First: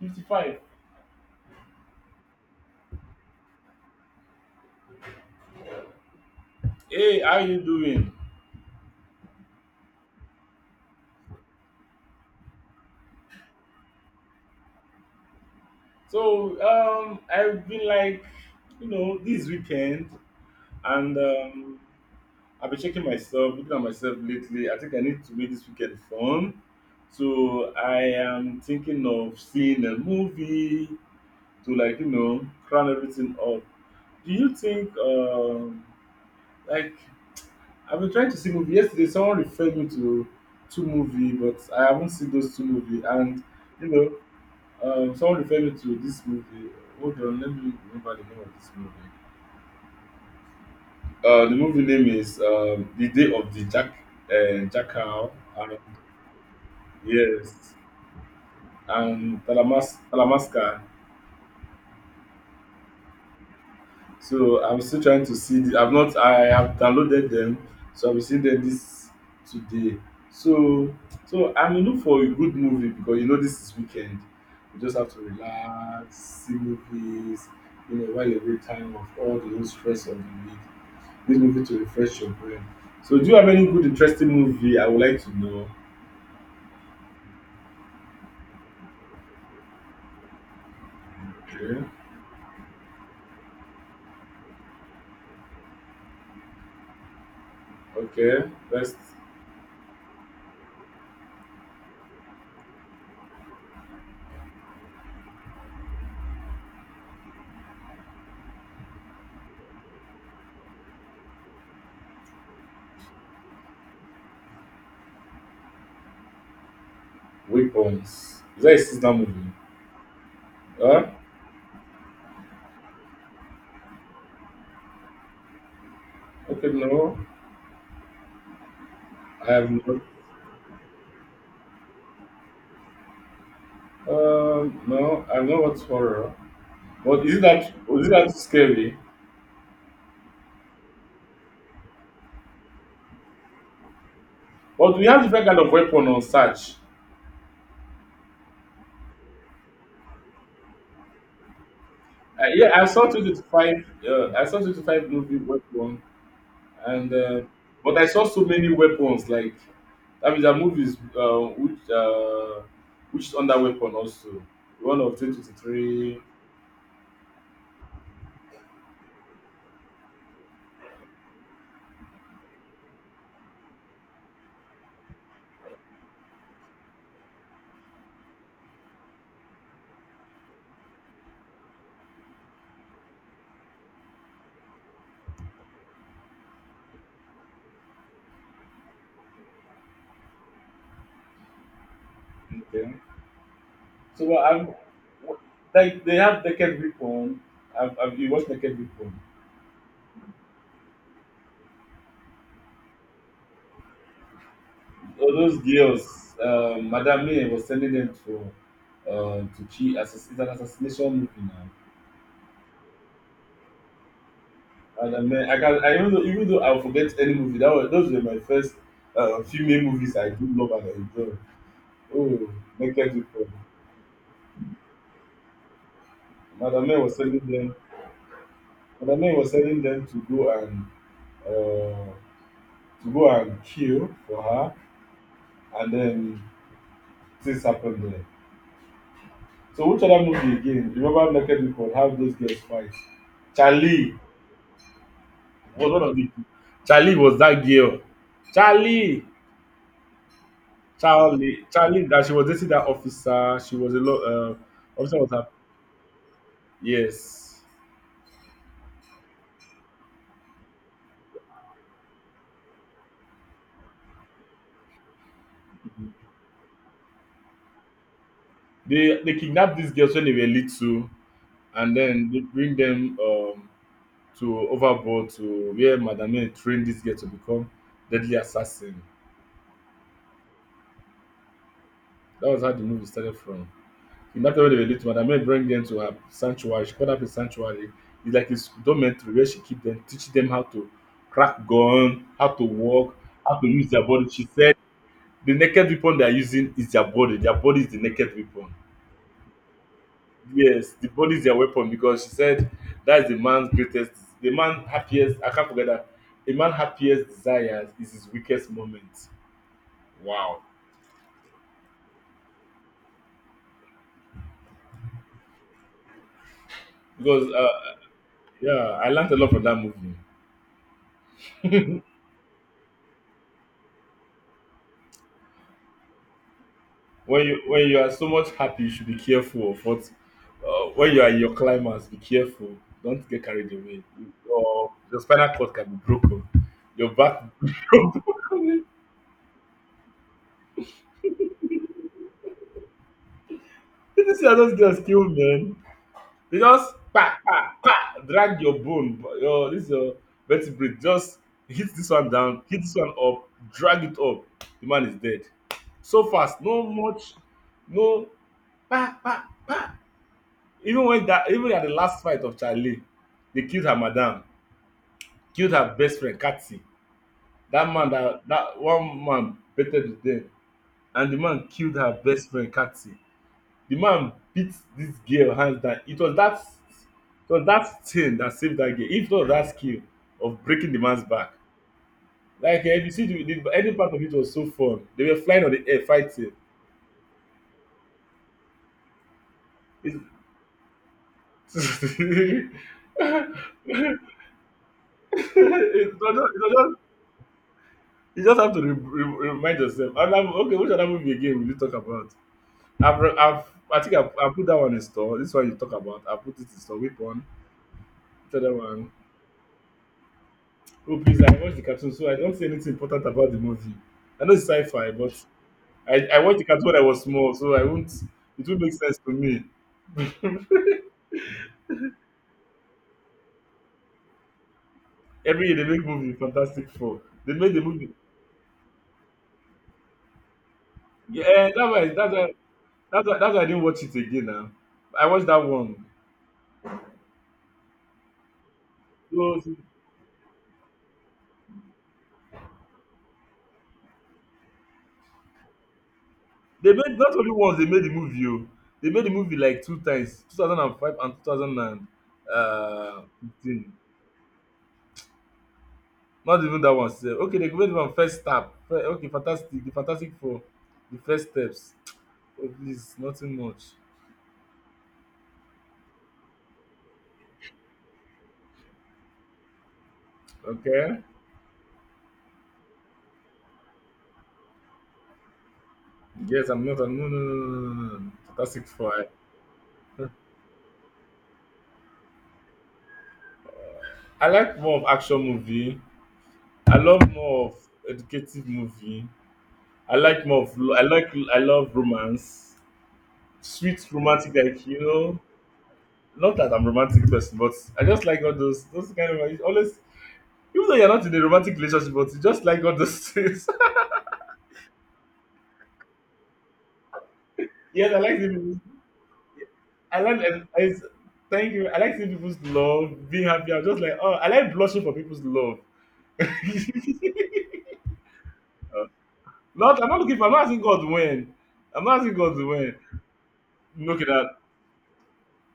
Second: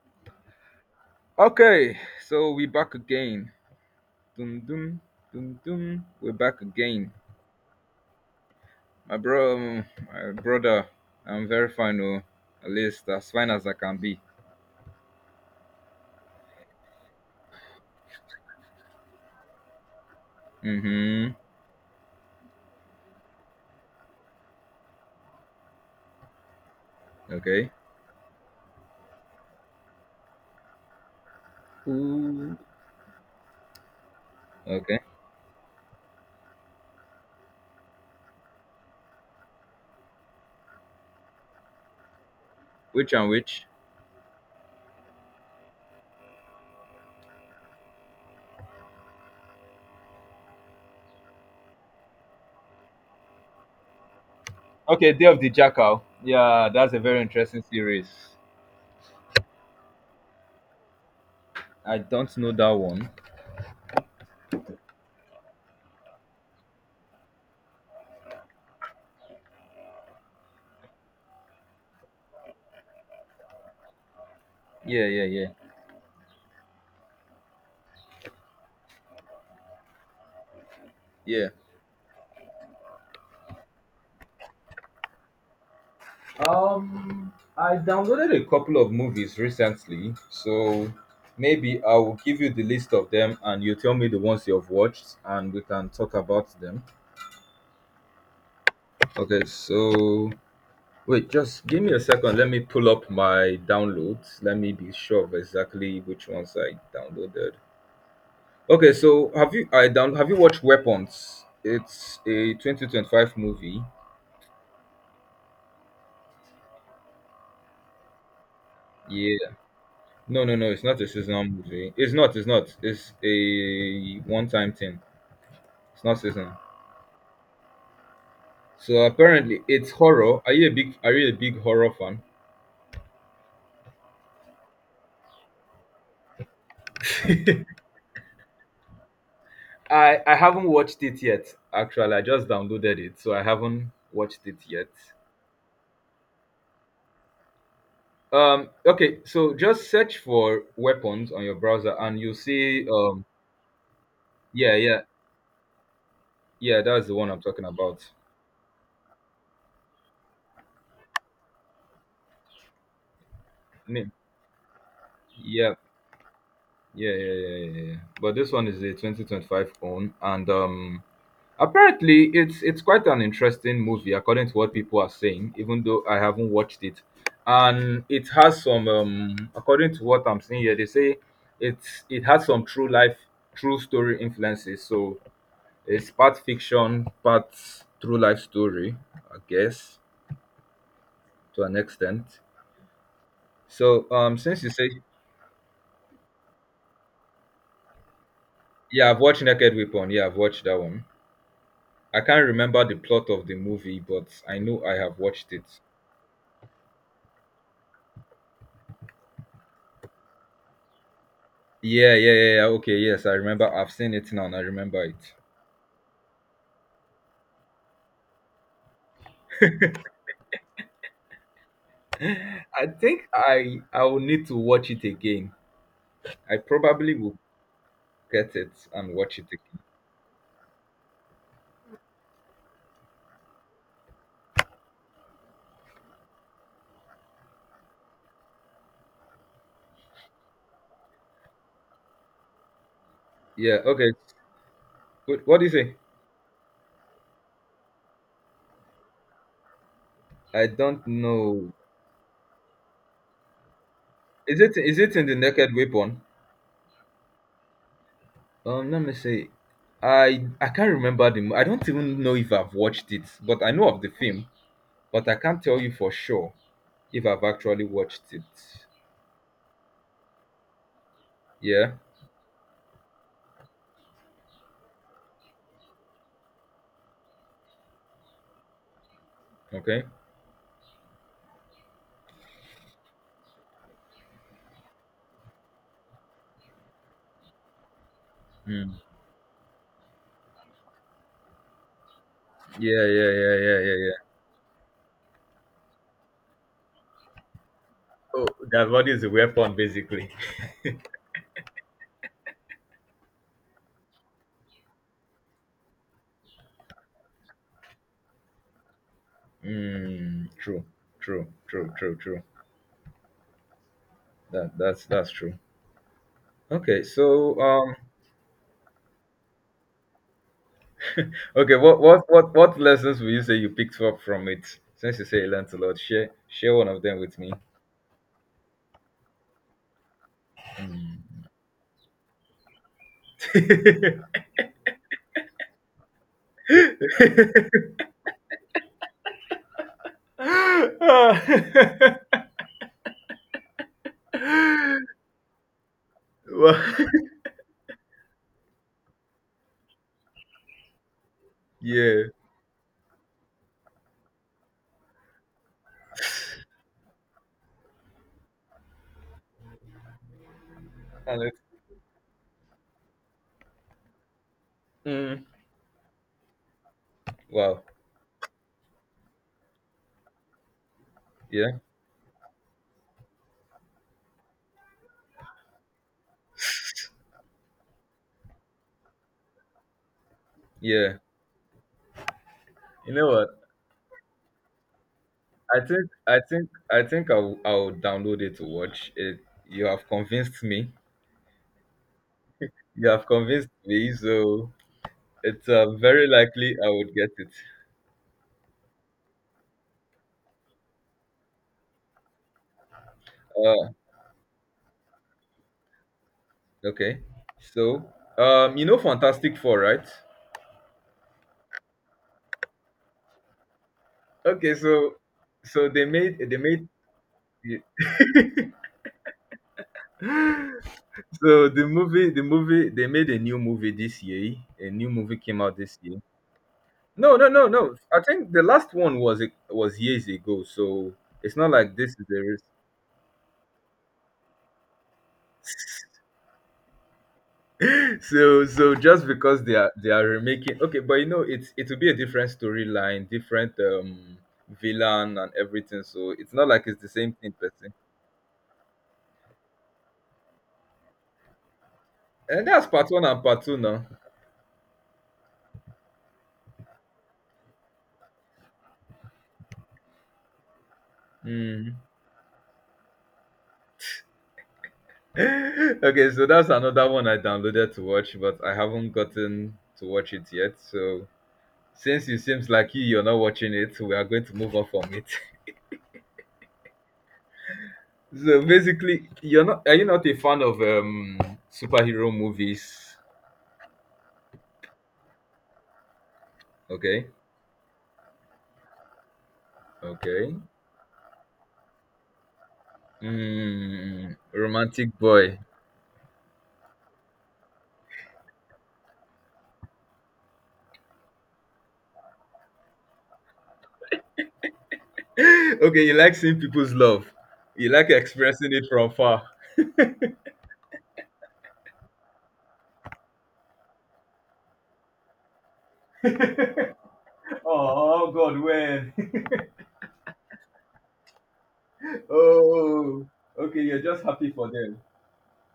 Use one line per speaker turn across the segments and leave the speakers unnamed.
55.
Okay, so we back again. Dum dum dum dum. We're back again.
Hey, how you doing?
My bro, my brother. I'm very fine, oh. At least as fine as I can be.
So, I've been this weekend, and
Mm-hmm.
um, I've been checking myself, looking at myself lately. I think I need to make this weekend fun.
Okay.
So I am thinking of seeing a movie to crown everything up. Do you think,
Okay.
like, I've been trying to see movie yesterday. Someone referred me to two movie, but I haven't seen those two movie,
Which and
and
which?
you know, someone referred me to this movie. Hold on, let me remember the name of this movie. The movie name is The Day of the
Okay, Day
Jackal.
of the
And,
Jackal. Yeah, that's a very interesting
yes,
series.
and Talamasca.
I don't know that one.
So I'm still trying to see. I've not. I have downloaded them, so I'll be seeing them this today. So so I'm in look for a good movie because you know this is weekend. You just
Yeah,
have to
yeah, yeah.
relax, see movies. While you're time of all the whole stress of the week. This
Yeah.
movie to refresh your brain. So, do you have any good, interesting movie I would like to know?
I downloaded a couple of movies recently, so maybe
Okay,
I will give you the list of them and you tell me the ones you've watched and we can talk about them.
okay. Best
Okay, so wait, just give me a second. Let me pull up my downloads. Let me be sure of exactly which ones I downloaded. Okay, so have you watched Weapons? It's a 2025 movie.
Weapons. Is that a sister movie?
Yeah. No, no, no, it's not a
Huh?
seasonal movie. It's not. It's a one-time thing. It's not seasonal.
Okay, no.
So
I
apparently,
have
it's
no.
horror. Are you a big horror fan?
No, I know what's horror. But is it that? Is it that scary?
I haven't watched it yet. Actually, I just downloaded it, so I haven't watched it yet.
But we have different kind of weapon on search.
Okay. So just search for weapons on your browser, and you
Yeah, I
see.
saw 25. I saw
Yeah. Yeah.
25 movie weapon.
Yeah. That's
And
the one I'm talking
but I
about.
saw so many weapons. Like that means that movie is which is under weapon
Name.
also one of twenty twenty
Yeah.
three.
Yeah. Yeah. Yeah. Yeah. yeah. But this one is a 2025 own, and apparently, it's quite an interesting movie, according to what people are saying. Even though I haven't watched it, and it has some, according to what I'm seeing here, they say it has some true life, true story influences. So it's part fiction, part true life story, I guess, to an extent.
Okay,
So
so
since you
I'm
say
like they have naked weapon. I've you watched naked
yeah, I've
weapon.
watched Naked Weapon. Yeah, I've watched that one. I can't remember the plot of the movie, but I know I have
All
watched
those
it.
girls, Madame May was sending them to cheat. It's an assassination movie now.
Yeah, yeah, yeah, yeah. Okay, yes, I remember. I've seen it now and I remember
And I
it.
mean, I, even though, even though, I'll forget any movie, those were my first female movies I do love and enjoy. Oh,
I
naked
think
people.
I I will need to watch it again. I
Madam May
probably
was
will
telling them.
get it and
Madam May
watch it
was
again.
telling them to go uh, and kill for her, and then things happened there. So which other movie again? You remember naked people how those girls fight.
Yeah, okay.
Charlie
What do you
was
say?
one of the. Charlie was that girl. Charlie,
I don't
Charlie,
know.
Charlie. That she was dating that officer. She was a lot.
Is it
Officer
in
was
the
her.
Naked Weapon?
Yes.
Let me see. I can't remember the. Mo- I don't even know if I've watched it, but I know of the film, but I can't tell you for sure if I've actually watched it.
They kidnapped these girls when they were little,
Yeah.
and then they bring them. To Overboard, to where Madame May trained this girl to become deadly assassin.
Okay.
That was how the movie started from. In that time when they were little, Madame May bring them to her sanctuary. She called up a sanctuary. It's like a
Mm.
dormitory, where she keep them, teach them how to crack gun, how to
Yeah,
walk,
yeah, yeah,
how to
yeah,
use
yeah,
their
yeah.
body. She said the naked weapon they are using is their body. Their body is the naked
Oh,
weapon.
their body is a weapon, basically.
Yes, the body is their weapon, because she said that is the man's greatest, the man happiest. I can't forget that. A man happiest desires is his weakest moment.
Mm,
Wow.
true, true, true, true, true. That's true. Okay,
Because
so
yeah, I learned a lot from that movie.
okay, what lessons will you say you picked up from it? Since you say you learned a lot, share one of them with
When
me.
you when you are so much happy, you should be careful of what. When you
Mm.
are in your climax, be careful. Don't get carried away. Your spinal cord can be broken. Your back. Did this see how those girls kill men. They
well,
just pa pa pa drag your bone, your vertebrae. Just hit this
yeah.
one down, hit this one up, drag it up. The man is dead. So fast, no much, no pa pa pa.
And it-
Even at the last fight of Charlie, they killed her madam,
mm,
killed her best friend Kathy.
wow.
That man, that one man betted with them, and the man
Yeah.
killed her best friend Kathy. The man beat this girl hands down. It was that thing that saved that girl. If not that skill of breaking the
Yeah.
man's back, like eh, if you
You know
see the,
what?
the any part of it, was so fun. They were flying on
I
the air
think I
fighting.
think I think I'll I'll download it to watch it. You have
It's,
convinced me.
it
You
was
have convinced me, so it's
it
very likely I
was.
would get it.
You just have to remind yourself. And okay, which other movie again will you talk about? I've, re- I've,
Uh,
I think I put that one in store. This one you talk about, I put it in store. Which
okay.
one?
So,
Which other
you know
one?
Fantastic Four, right?
Oh, please, I watched the cartoon, so I don't say anything important about the movie. I know it's
Okay,
sci-fi,
so
but
so
I
they
watched the cartoon
made
when I was small, so I won't. It won't make sense to me.
so the movie they made a new movie this year. A new movie came
Every
out
year they
this
make
year.
movie Fantastic Four.
No, no,
They
no,
made the
no.
movie.
I think the last one was years ago, so it's not
Yeah, that's
like
why.
this is
That's why.
the
That's why I didn't watch it again. Now I watched that one.
so so just because they
So.
are they are remaking okay but you know it will be a different storyline different villain and everything so it's not like
They
it's the
made
same
not only
thing per
once they
se
made the movie. Oh. They made the movie like two times, 2005 and
and that's part one and part two
2015.
now.
Not even that one. Sir. Okay, they made one first step. Okay, fantastic. The Fantastic Four, the first
Hmm.
steps. Oh, please, nothing much.
okay so that's another one I downloaded to watch but I haven't gotten to watch it yet
Okay.
so since it seems like you're not watching it we are going to move on from it.
Yes, I'm not. No, no, no, no, no, no, no.
so
Fantastic Four.
basically you're not are you not a fan of superhero movies?
I like more of action movie. I
Okay.
love more of educative movie.
Okay.
I like, I love romance, sweet
Mm,
romantic like you
romantic
know.
boy.
Not that I'm a romantic person, but I just like all those kind of always, even though you're not in a romantic relationship, but you just like all those things.
okay, you like seeing people's love. You like
Yes, I like
experiencing
people.
it from far.
I thank you. I like seeing people's love, being happy. I'm just like, oh, I like blushing for people's love.
oh, God, when?
not I'm not looking for. I'm not asking God when. I'm not asking God when.
oh, okay, you're just
Okay,
happy
that
for them.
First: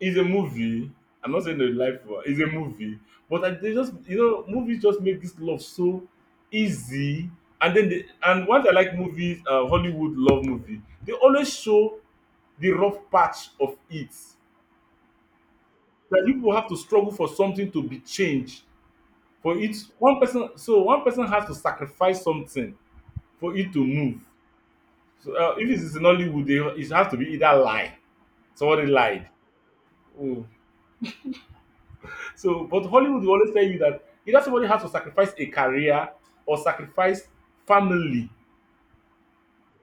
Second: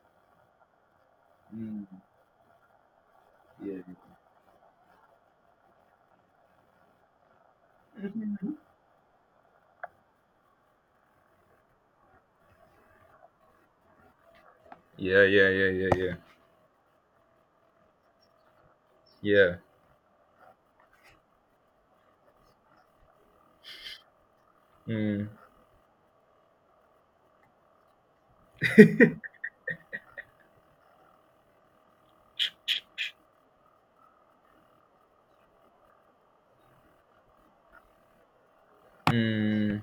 It's a movie. I'm not saying a
Mm,
life one. It's a movie. But they
yeah.
just, movies just make this love so easy. And then and once I like movies, Hollywood love movie. They always show the rough patch of it,
Yeah, yeah, yeah, yeah, yeah.
that people have to struggle for something to be changed
Yeah.
for it. One person has to sacrifice something for it to move.
Mm,
So if it's in Hollywood, it has to be either lie. Somebody lied. Oh. So, but Hollywood will always tell you that either somebody has to sacrifice a career or sacrifice family,
mm.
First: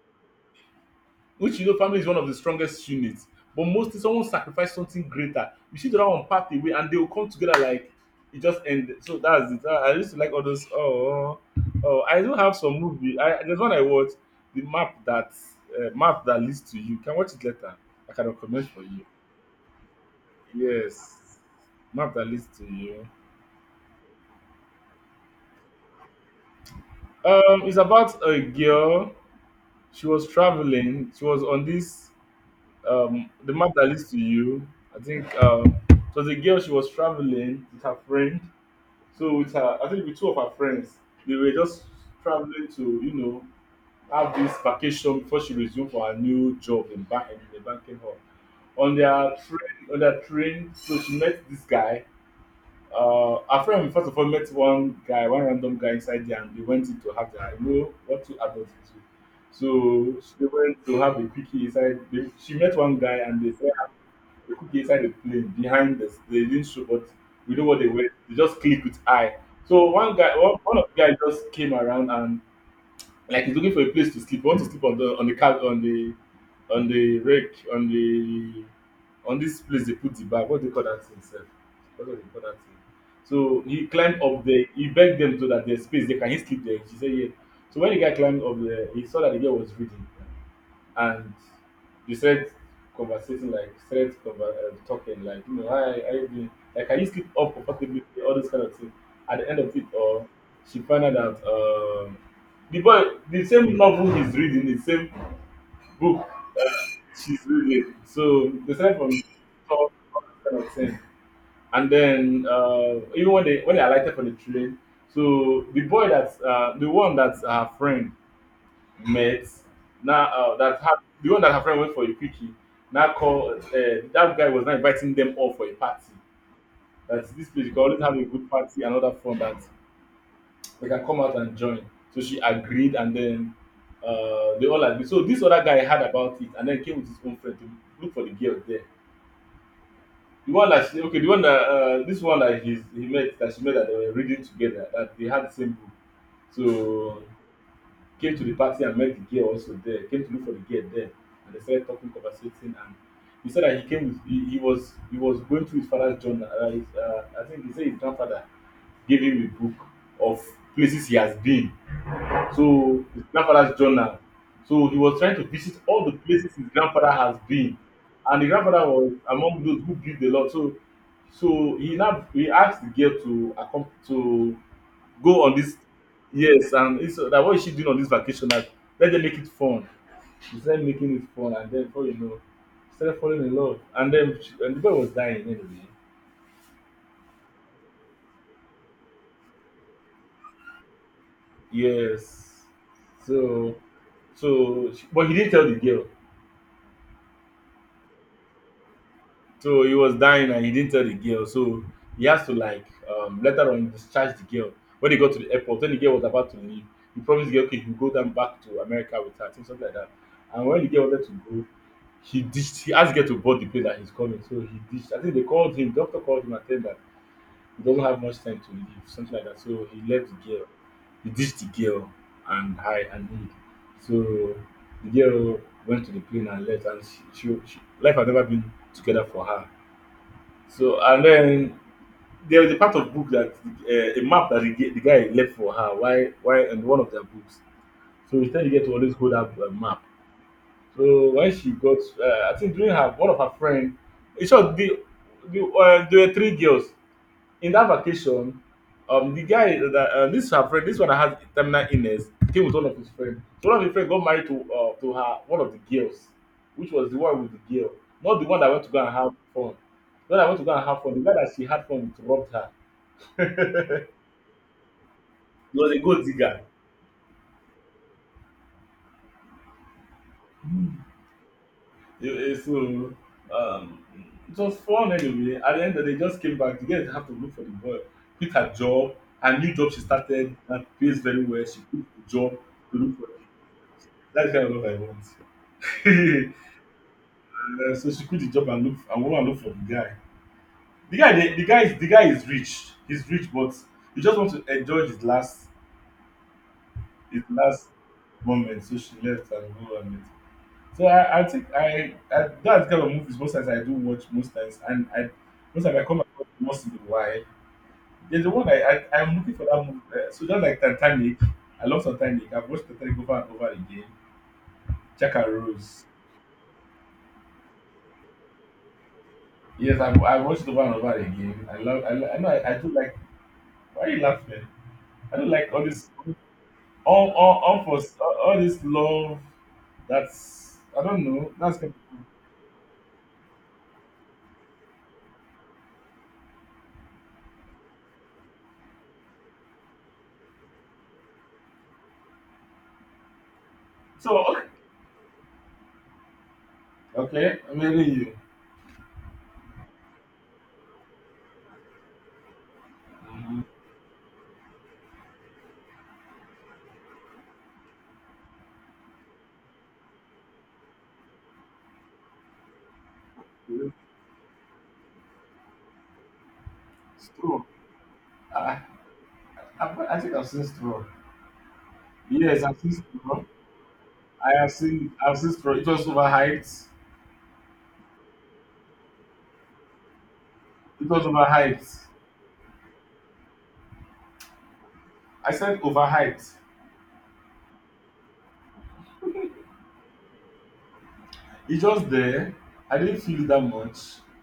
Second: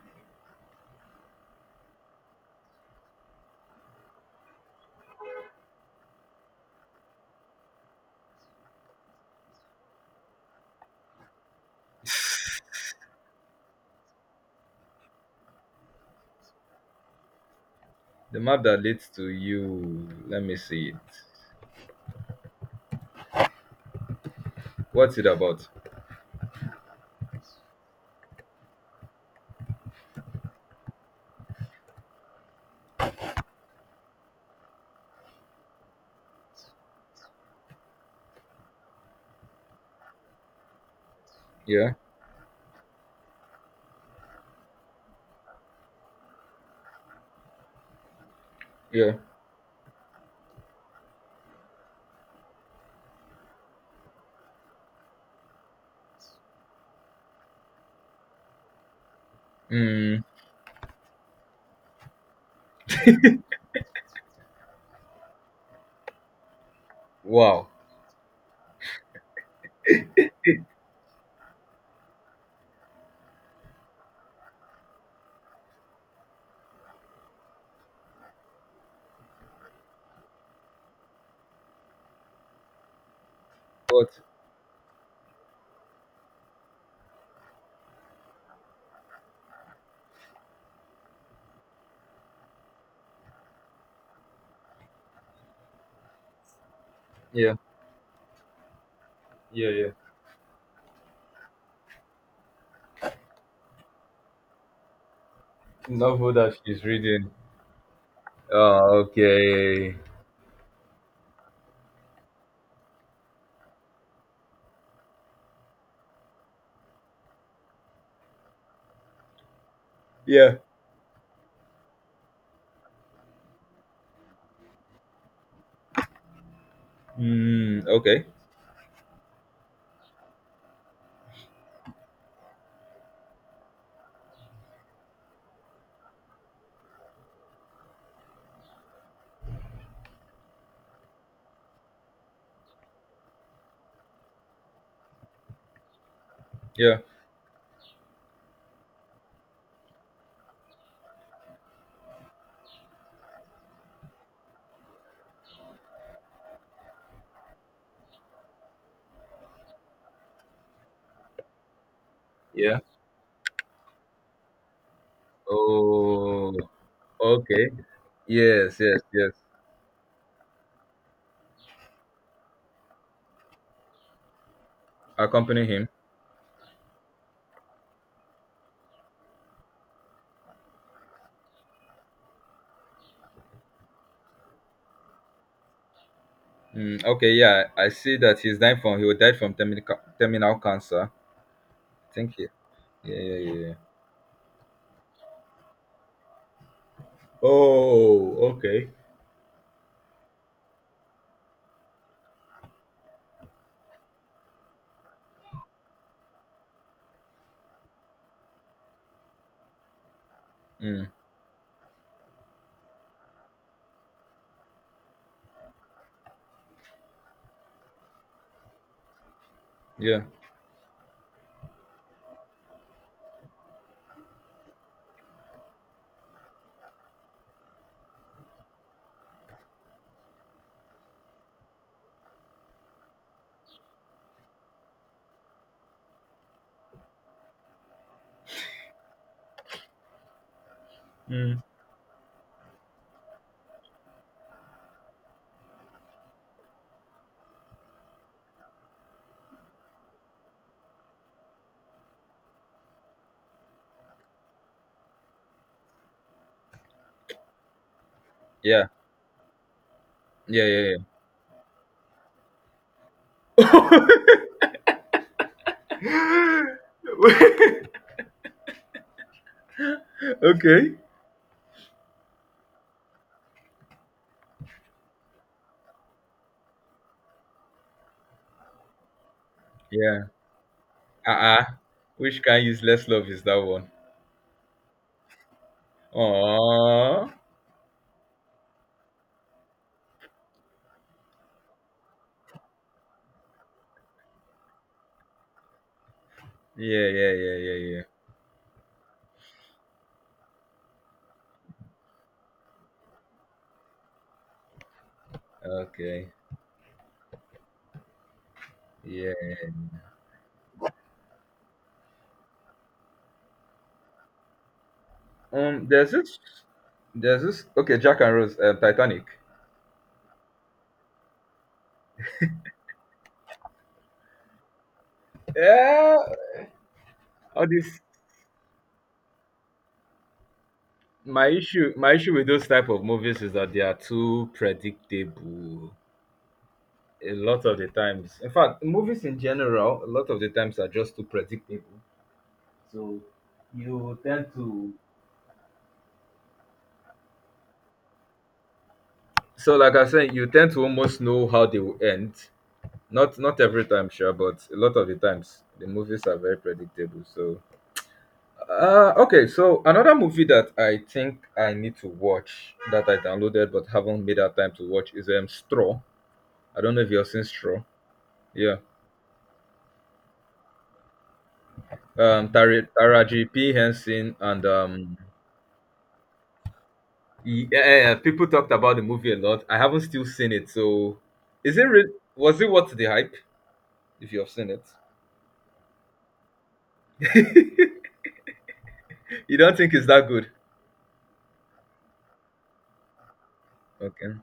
which family is one of the strongest units. But mostly someone sacrifice something greater. You see the other one part away and they will come together, like it just ended. So that's it. I used to like all those. Oh, oh, I do have some movie. There's one I watched, the map that leads to you. You can watch it later. I can
The map
recommend
that
for you.
leads to you. Let me see it.
Yes, map that leads to you.
What's it about?
It's about a girl she was traveling. She was on this the map that leads to you. I think it was a girl she was traveling with her friend. So with her, I think with two of her friends, they were just
Yeah,
traveling to, you know, have this vacation before she resumed for her new job in bank in the banking hall.
yeah.
On their train, so she met this guy. Our friend first of all met one guy, one random guy inside there, and they went in to have their, what two adults do. So
Mm,
she went to have a cookie inside. They, she met one guy, and they said, "Ah, the cookie inside the plane behind this. They didn't show, but we know
wow.
what they were. They just click with eye. So one guy, one of the guys just came around, and like he's looking for a place to sleep. He wants to sleep on the car, on the rake, on the on this place they put the bag. What do they call that thing sef? What do they call that thing? So he
What?
climbed up there. He begged them so that there's space. They can he sleep there? She said yeah. So when the guy climbed up there, he saw that the girl was reading, and you started conversating like, started talking, like, hi, how you doing, like can you sleep up
Yeah,
comfortably, all those kind of things. At the end
yeah,
of it,
yeah.
or she found out that the boy, the same novel he's reading, the same book
Novel that
that
she's reading.
she's reading, so they
Oh,
started from talk
okay.
all that kind of thing. And then even when they alighted from the train, so the boy that's the one that's her friend met. Now
Yeah.
the one that her friend went for a quickie. Now call that guy was now inviting them all for a party. That this place you can
Mm,
always have a
okay.
good party another other fun that they can come out and join. So she agreed, and then they all agreed. So this other guy heard about it, and then came with his own friend to look for the girl there. The one that she, okay, the one that this one that he met that she met that they were reading together, that they had the same book.
Yeah.
So came to the party and met the girl also there. Came to look for the girl there, and they started talking, conversating. And he said that he came with he was going through his father's journal. I think he said his grandfather gave him a book of places he has been.
Yeah.
So his grandfather's journal. So he was trying to visit all the places
Oh,
his grandfather has
okay.
been, and the
Yes,
grandfather
yes,
was
yes.
among those who built the lot. So he now he asked the girl to to go on
Accompany
this,
him.
yes, and it's that what is she doing on this vacation, like let them make it fun. She started making it fun, and then before you know she started falling in love, and then and the boy was dying anyway.
Mm, okay, yeah. I see that he's dying from he died from terminal ca- terminal cancer. Thank you.
Yes,
Yeah, yeah, yeah. yeah.
so she, but he didn't tell the girl.
Oh, okay.
So he was dying and he didn't tell the girl, so he has to, like, later on discharge the girl. When they got to the airport, when the girl was about to leave, he promised the girl, okay, he will go down back to America with her, I think, something like that. And when the
Mm,
girl wanted to go, he ditched, he asked to get to board the plane that he's coming. So he ditched, I think they called him, doctor called him and said that he doesn't have much time to leave, something like that. So he
yeah.
left the girl. He ditched the girl. And I and he. So the girl went to the plane and left, and she life had never been together for her. So and then there was a part of book that, a map that the, the guy left for her. Why and one of their books. So he said you get to always hold up a map. So when
Mm.
she got, I think during her one of her friend, in short, the, there were three girls in that vacation. The guy that this her friend, this one that has terminal illness, came with one of his friends. So one of his friends got married to her one of the girls, which was the one with the girl, not the one that went
Yeah.
to go and have fun. The one that went to
Yeah,
go and
yeah,
have fun, the guy that she had fun with robbed her.
yeah.
He was a gold digger.
okay.
Yeah, so um, it was fun anyway. At the end of the day, just came back. The girl had to look for the boy, quit her job, her new job she
Yeah.
started that pays very
Uh-uh.
well. She quit the
Which
job
kind
to
useless
look for,
love is that one?
that's the kind of love I want.
Oh.
So she quit the job and look and go and look for the guy. The guy, the guy is rich. He's rich, but he just wants to enjoy his last,
Yeah, yeah,
his
yeah, yeah,
last
yeah.
moment. So she left and go and met. So I think I that's kind of movies most times I do watch most times, and I most times I come
Okay.
across most in a while. There's the one I'm
Yeah.
looking for that movie. So just like Titanic, I love Titanic. I've watched Titanic over and over again. Jack and
Um,
Rose.
there's this, there's this. Okay, Jack and Rose, Titanic.
Yes, I watched it over and over again. I love. I know. I do like. Why are you laughing? I do like all this.
Yeah, all this.
All this love. That's I don't
My
know. That's
issue, my issue with those type of movies is that they are too predictable. A lot of the times, in fact, movies in general, a lot of the times are just too predictable. So you
so
tend to.
okay. Maybe you.
So, like I said, you tend to almost know how they will end. Not not
Mhm.
every time, sure, but a lot of the times, the movies are very predictable. So uh, okay, so another movie that I think I need to watch that I downloaded but haven't made that time to watch is Straw. I don't know if you've
It's
seen
true.
Straw. Yeah.
I think I've seen Stroll. Yes, I've seen Stroll.
Taraji P Henson and um,
I've seen Stroll. It was overhyped.
yeah, people talked about the movie a lot. I haven't still seen it,
It
so
was
is it
overhyped.
real? Was it worth the hype? If you have seen it,
I said overhyped.
you don't think it's that good?
It's just there. I didn't feel it that much.
Okay.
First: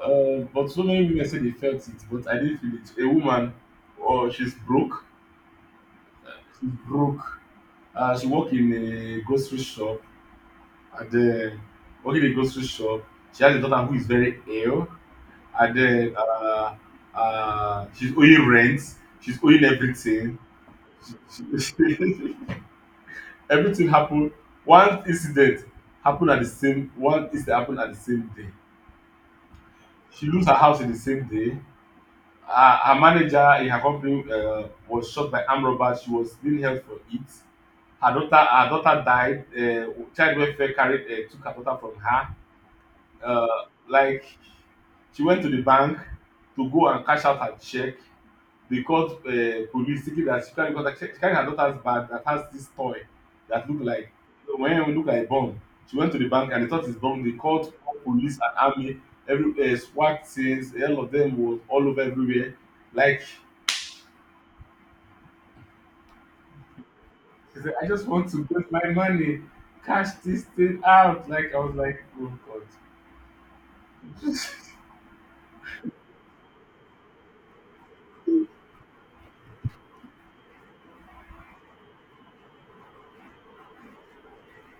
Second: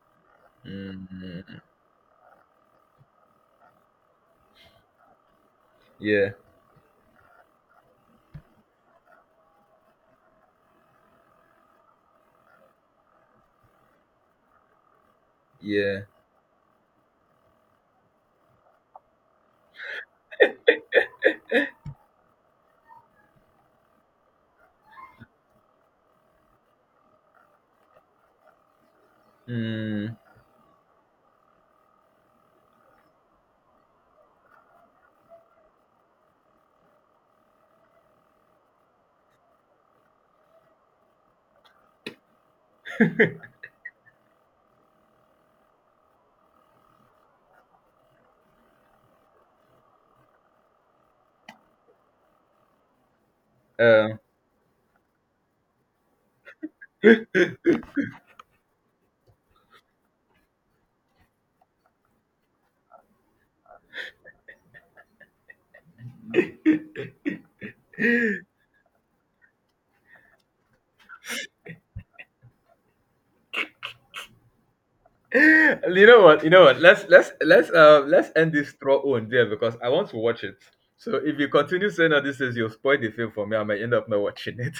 But so many women said they
Mm,
felt it, but I didn't feel it. A woman, oh, she's broke.
yeah.
She's broke. She work in a grocery shop. And then working in a grocery shop, she has a daughter who is very ill. And
Yeah.
then she's owing rent. She's owing everything. Everything happen, one incident happen at the same, day
Mm,
she lose her house. In the same day, her manager in her company, was shot by armed robbers. She was being held for it. Her daughter died. Child welfare carry, took her daughter from her. Like, she went to the bank to go and cash out her cheque. They called, police, thinking that she carried, because she carried her daughter's bag that has this toy that looked like,
um,
when we look, like bomb. She went to the bank and they thought it's bomb. They called police and army. Every SWAT teams, all of them was all over everywhere. Like she said, I just want to get my money, cash this thing out. Like I was like, oh god.
you know what? You know what? Let's let's end this straw on there because I want to watch it. So if you continue saying all this is you'll spoil the film for me, I might end up not watching it.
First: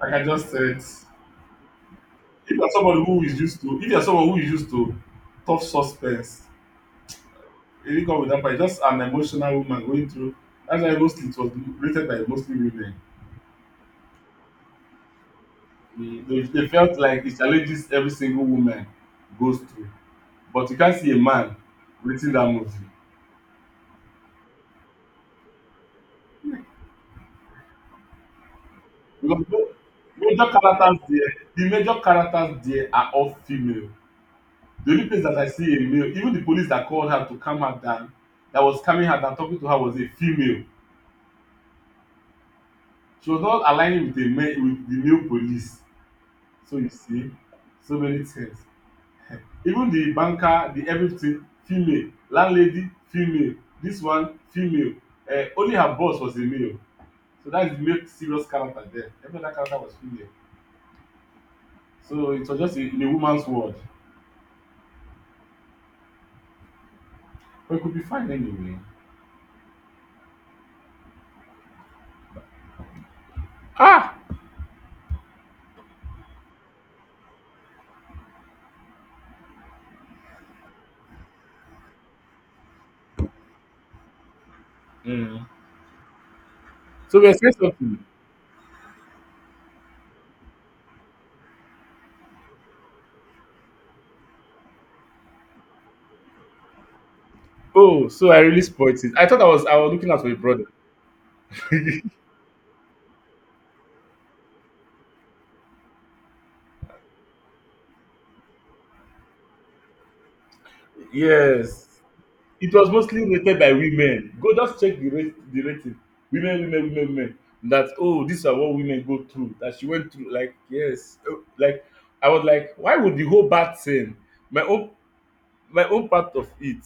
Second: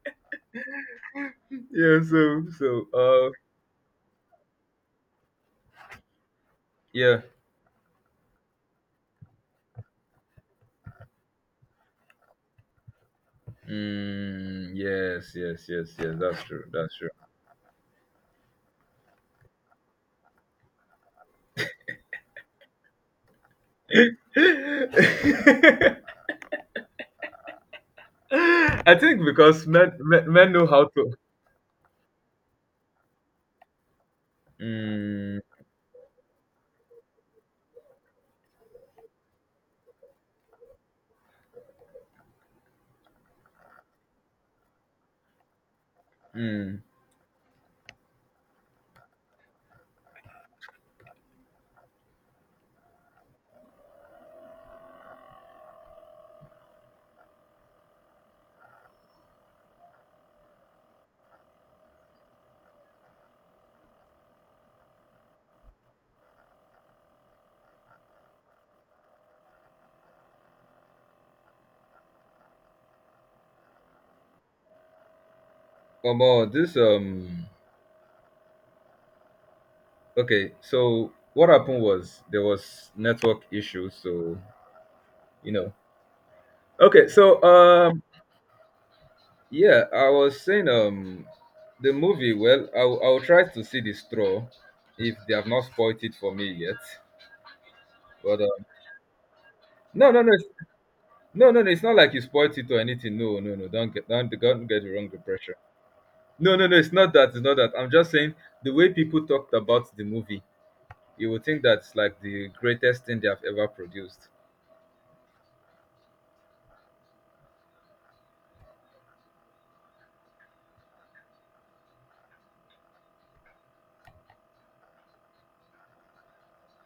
Like I just said, if
yeah. So
you're
so
someone who is used to, if you're someone who is used to tough suspense,
yeah.
if you come with that price, just an emotional woman going through. That's why mostly it was rated by mostly women.
Mm, yes yes yes yes. That's true.
They
That's
felt
true.
like it challenges every single woman goes through. But you can't see a man writing that movie.
I think
Because
because men men, men know how to.
the major characters there are all female. The only place
Mm,
that I see a male, even the police that called her to calm her down, that was calming her down, talking to her was a female. She was not aligning with the male police. So
mm.
you see, so many things. Even the banker, the everything, female, landlady female, this one female, only her boss was a male. So that's the make serious character there. Every other character was female. So it was just a, in a woman's world. But it could be fine anyway. Ah!
Omo, this. Okay, so what happened was there was network issues, so
Mm.
you know. Okay,
So we're
so
saying something.
yeah, I was saying the movie. Well, I'll try to see the straw if they have not spoiled it for me yet.
Oh, so I
But
really spoiled it. I thought I was
no,
looking
no,
out for
no,
a brother.
no, no, no. It's not like you spoiled it or anything. No, no, no. Don't get the wrong impression. No, no, no. It's not that. It's not that. I'm just saying the way people talked about the movie, you would think that's
Yes.
like the
It was
greatest thing
mostly
they have
rated
ever
by
produced.
women. Go just check the rate, the rating. Women, women, women, women, that oh, these are what women go through, that she went through, like, yes. Oh, like I was like, why would the whole bad thing, my own, my own part of it.